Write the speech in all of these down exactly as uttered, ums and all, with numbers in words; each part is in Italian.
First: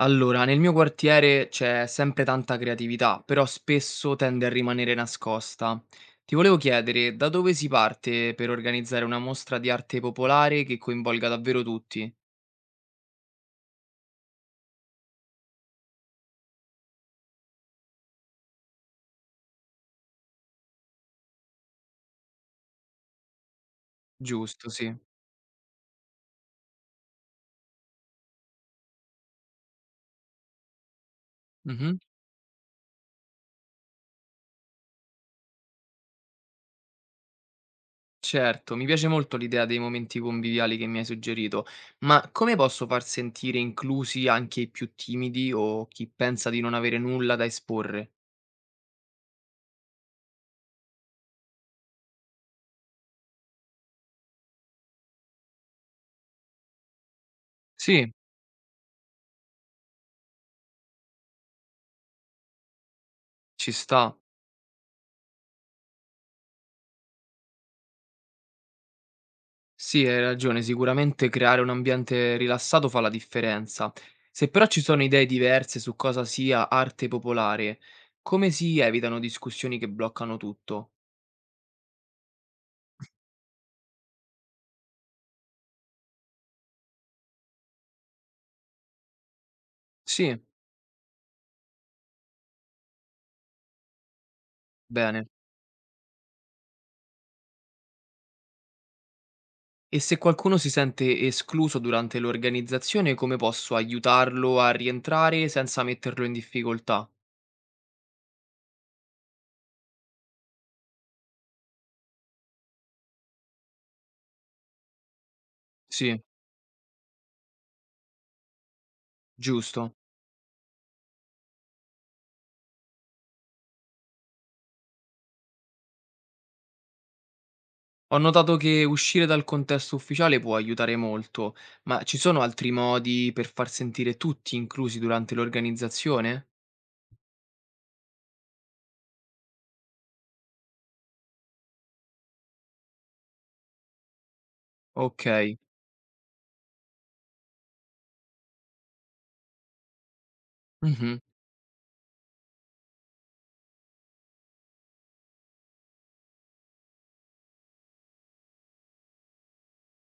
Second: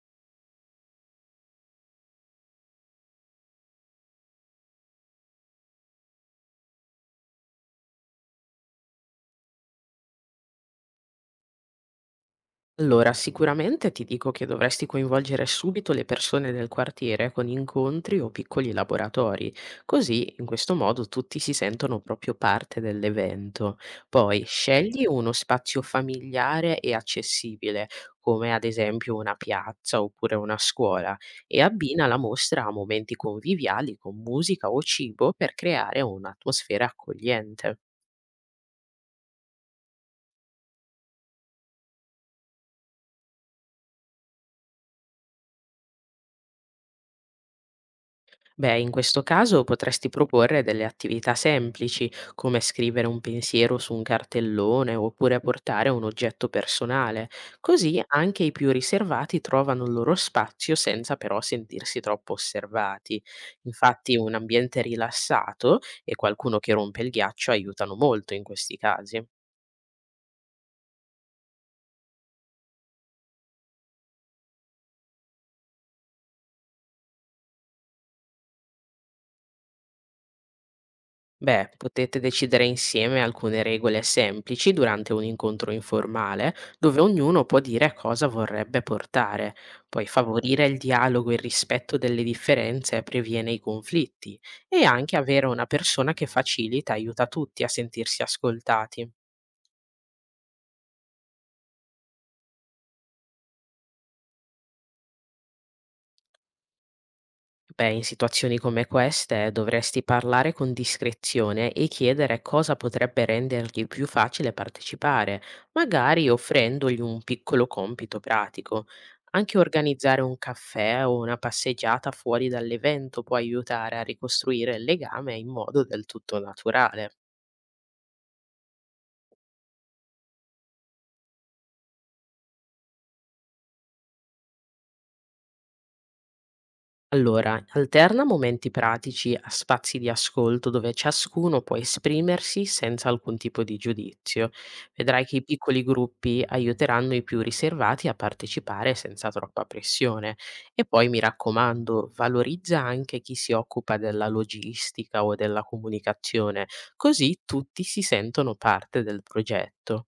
Allora, nel mio quartiere c'è sempre tanta creatività, però spesso tende a rimanere nascosta. Ti volevo chiedere, da dove si parte per organizzare una mostra di arte popolare che coinvolga davvero tutti? Allora, sicuramente ti dico che dovresti coinvolgere subito le persone del quartiere con incontri o piccoli laboratori, così in questo modo tutti si sentono proprio parte dell'evento. Poi Giusto, sì. scegli uno spazio familiare e accessibile, come ad esempio una piazza oppure una scuola, e Mhm. abbina la mostra a momenti conviviali con musica o cibo per creare un'atmosfera accogliente. Certo, mi piace molto l'idea dei momenti conviviali che mi hai suggerito, ma come posso far sentire inclusi anche i più timidi o chi pensa di non avere nulla da esporre? Beh, in questo caso potresti proporre delle attività semplici, come scrivere un pensiero su un cartellone oppure portare un oggetto personale, così Sì, anche i più riservati trovano il loro spazio senza però sentirsi troppo osservati. ci Infatti, sta. un ambiente rilassato e qualcuno che rompe il ghiaccio aiutano molto in questi casi. Sì, hai ragione, sicuramente creare un ambiente rilassato fa la differenza. Se però ci sono idee diverse su cosa sia arte popolare, come si evitano discussioni che bloccano tutto? Beh, potete decidere insieme alcune regole semplici durante un incontro informale, dove ognuno può dire cosa vorrebbe portare. Poi Sì, favorire il dialogo e il rispetto delle differenze previene i conflitti e anche bene. avere una persona che facilita aiuta tutti a sentirsi ascoltati. E se qualcuno si sente escluso durante l'organizzazione, come posso aiutarlo a rientrare senza metterlo in difficoltà? Beh, in situazioni come queste dovresti parlare con discrezione e chiedere cosa potrebbe rendergli più facile partecipare, Sì, magari offrendogli un piccolo compito pratico. Anche giusto. organizzare un caffè o una passeggiata fuori dall'evento può aiutare a ricostruire il legame in modo del tutto naturale. Ho notato che uscire dal contesto ufficiale può aiutare molto, ma ci sono altri modi per far sentire tutti inclusi durante l'organizzazione? Allora, alterna momenti pratici a spazi di ascolto dove ciascuno può esprimersi senza alcun tipo di giudizio. Vedrai che i Ok. piccoli gruppi aiuteranno i più riservati a partecipare senza troppa pressione. E poi Mhm. mi raccomando, valorizza anche chi si occupa della logistica o della comunicazione, così tutti si sentono parte del progetto.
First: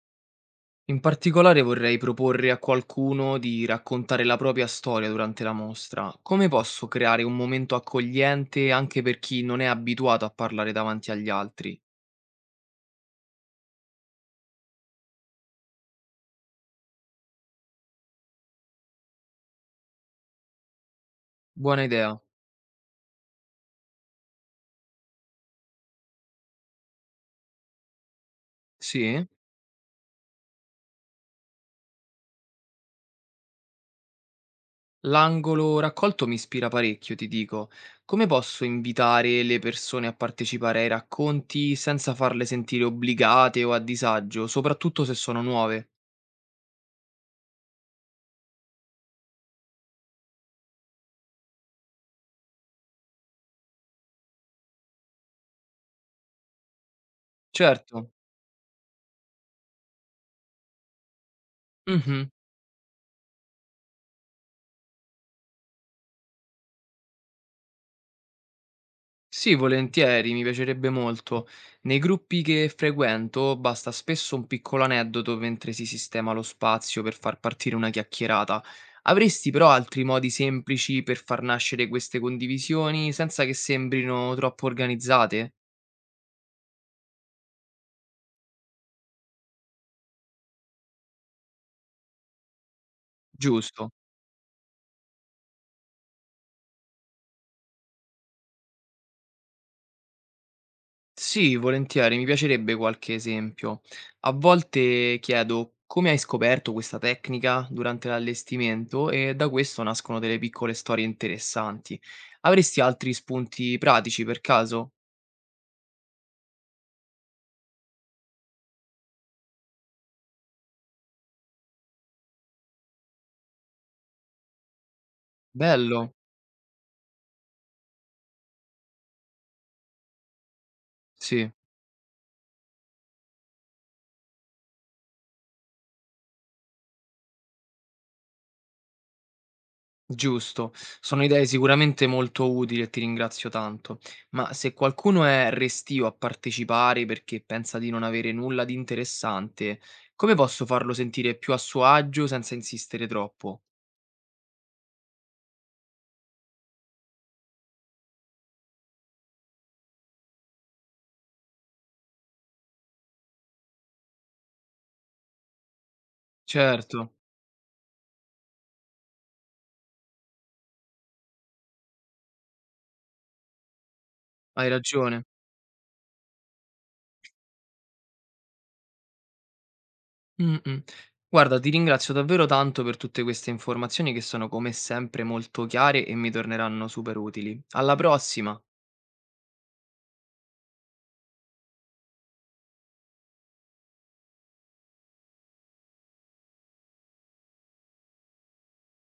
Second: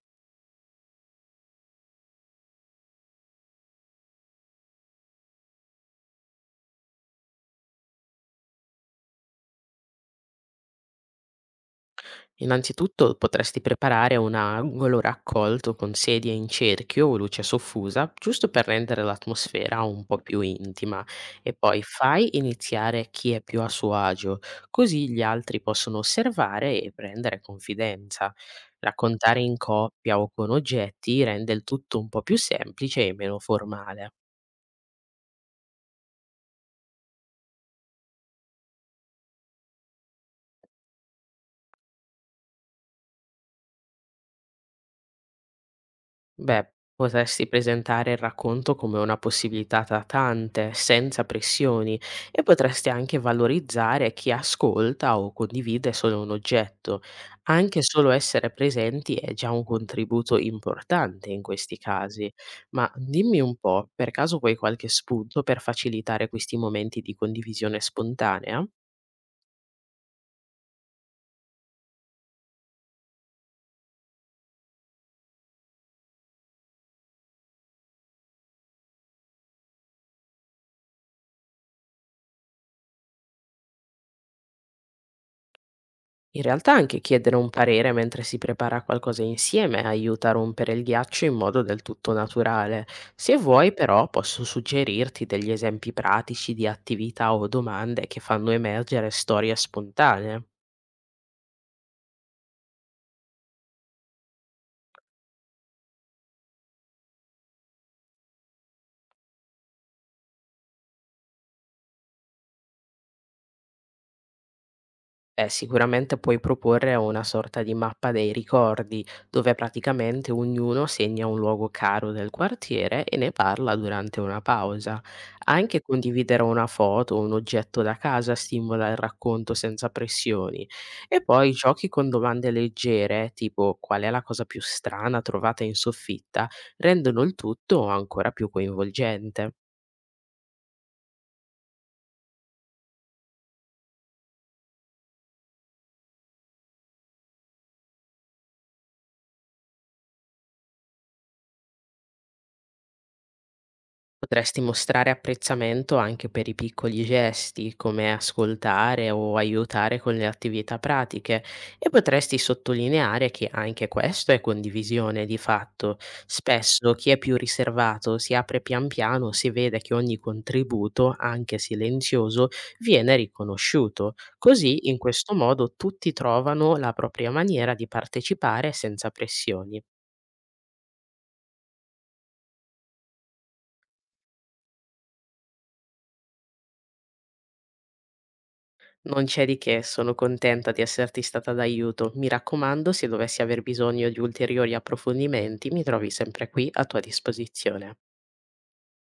In particolare vorrei proporre a qualcuno di raccontare la propria storia durante la mostra. Come posso creare un momento accogliente anche per chi non è abituato a parlare davanti agli altri? Innanzitutto potresti preparare un angolo raccolto con sedie in cerchio o luce soffusa, giusto per rendere l'atmosfera un po' più intima, e poi Buona idea. fai iniziare chi è più a suo agio, così gli altri possono osservare e prendere confidenza. Sì? Raccontare in coppia o con oggetti rende il tutto un po' più semplice e meno formale. L'angolo raccolto mi ispira parecchio, ti dico. Come posso invitare le persone a partecipare ai racconti senza farle sentire obbligate o a disagio, soprattutto se sono nuove? Beh, potresti presentare il racconto come una possibilità tra tante, senza pressioni, e potresti anche valorizzare chi ascolta o condivide solo un oggetto. Anche solo Certo. essere presenti è già un contributo importante in questi Mhm. casi. Ma dimmi un po', per caso vuoi qualche spunto per facilitare questi momenti di condivisione spontanea? Sì, volentieri, mi piacerebbe molto. Nei gruppi che frequento basta spesso un piccolo aneddoto mentre si sistema lo spazio per far partire una chiacchierata. Avresti però altri modi semplici per far nascere queste condivisioni senza che sembrino troppo organizzate? In realtà anche chiedere un parere mentre si prepara qualcosa insieme aiuta a rompere il ghiaccio in modo del tutto naturale. Se vuoi Giusto. però posso suggerirti degli esempi pratici di attività o domande che fanno emergere storie spontanee. Sì, volentieri, mi piacerebbe qualche esempio. A volte chiedo come hai scoperto questa tecnica durante l'allestimento e da questo nascono delle piccole storie interessanti. Avresti altri spunti pratici per caso? Beh, sicuramente puoi proporre una sorta di mappa dei ricordi, dove praticamente ognuno segna un luogo caro del quartiere e ne parla durante una pausa. Anche Bello, condividere una foto o un oggetto da casa stimola il racconto senza pressioni. E poi sì, giochi con domande leggere, tipo qual è la cosa più strana trovata in soffitta, rendono il tutto ancora più coinvolgente. giusto. Sono idee sicuramente molto utili e ti ringrazio tanto. Ma se qualcuno è restio a partecipare perché pensa di non avere nulla di interessante, come posso farlo sentire più a suo agio senza insistere troppo? Potresti mostrare apprezzamento anche per i piccoli gesti, come ascoltare o aiutare con le attività pratiche, e potresti sottolineare che anche questo è condivisione di fatto. Spesso chi Certo, è più riservato si apre pian piano se vede che ogni contributo, anche silenzioso, viene riconosciuto. hai Così, in ragione. questo modo, tutti trovano la propria maniera di partecipare senza pressioni. Mh-mh. Guarda, ti ringrazio davvero tanto per tutte queste informazioni che sono come sempre molto chiare e mi torneranno super utili. Alla prossima! Non c'è di che, sono contenta di esserti stata d'aiuto. Mi raccomando, se dovessi aver bisogno di ulteriori approfondimenti, mi trovi sempre qui a tua disposizione.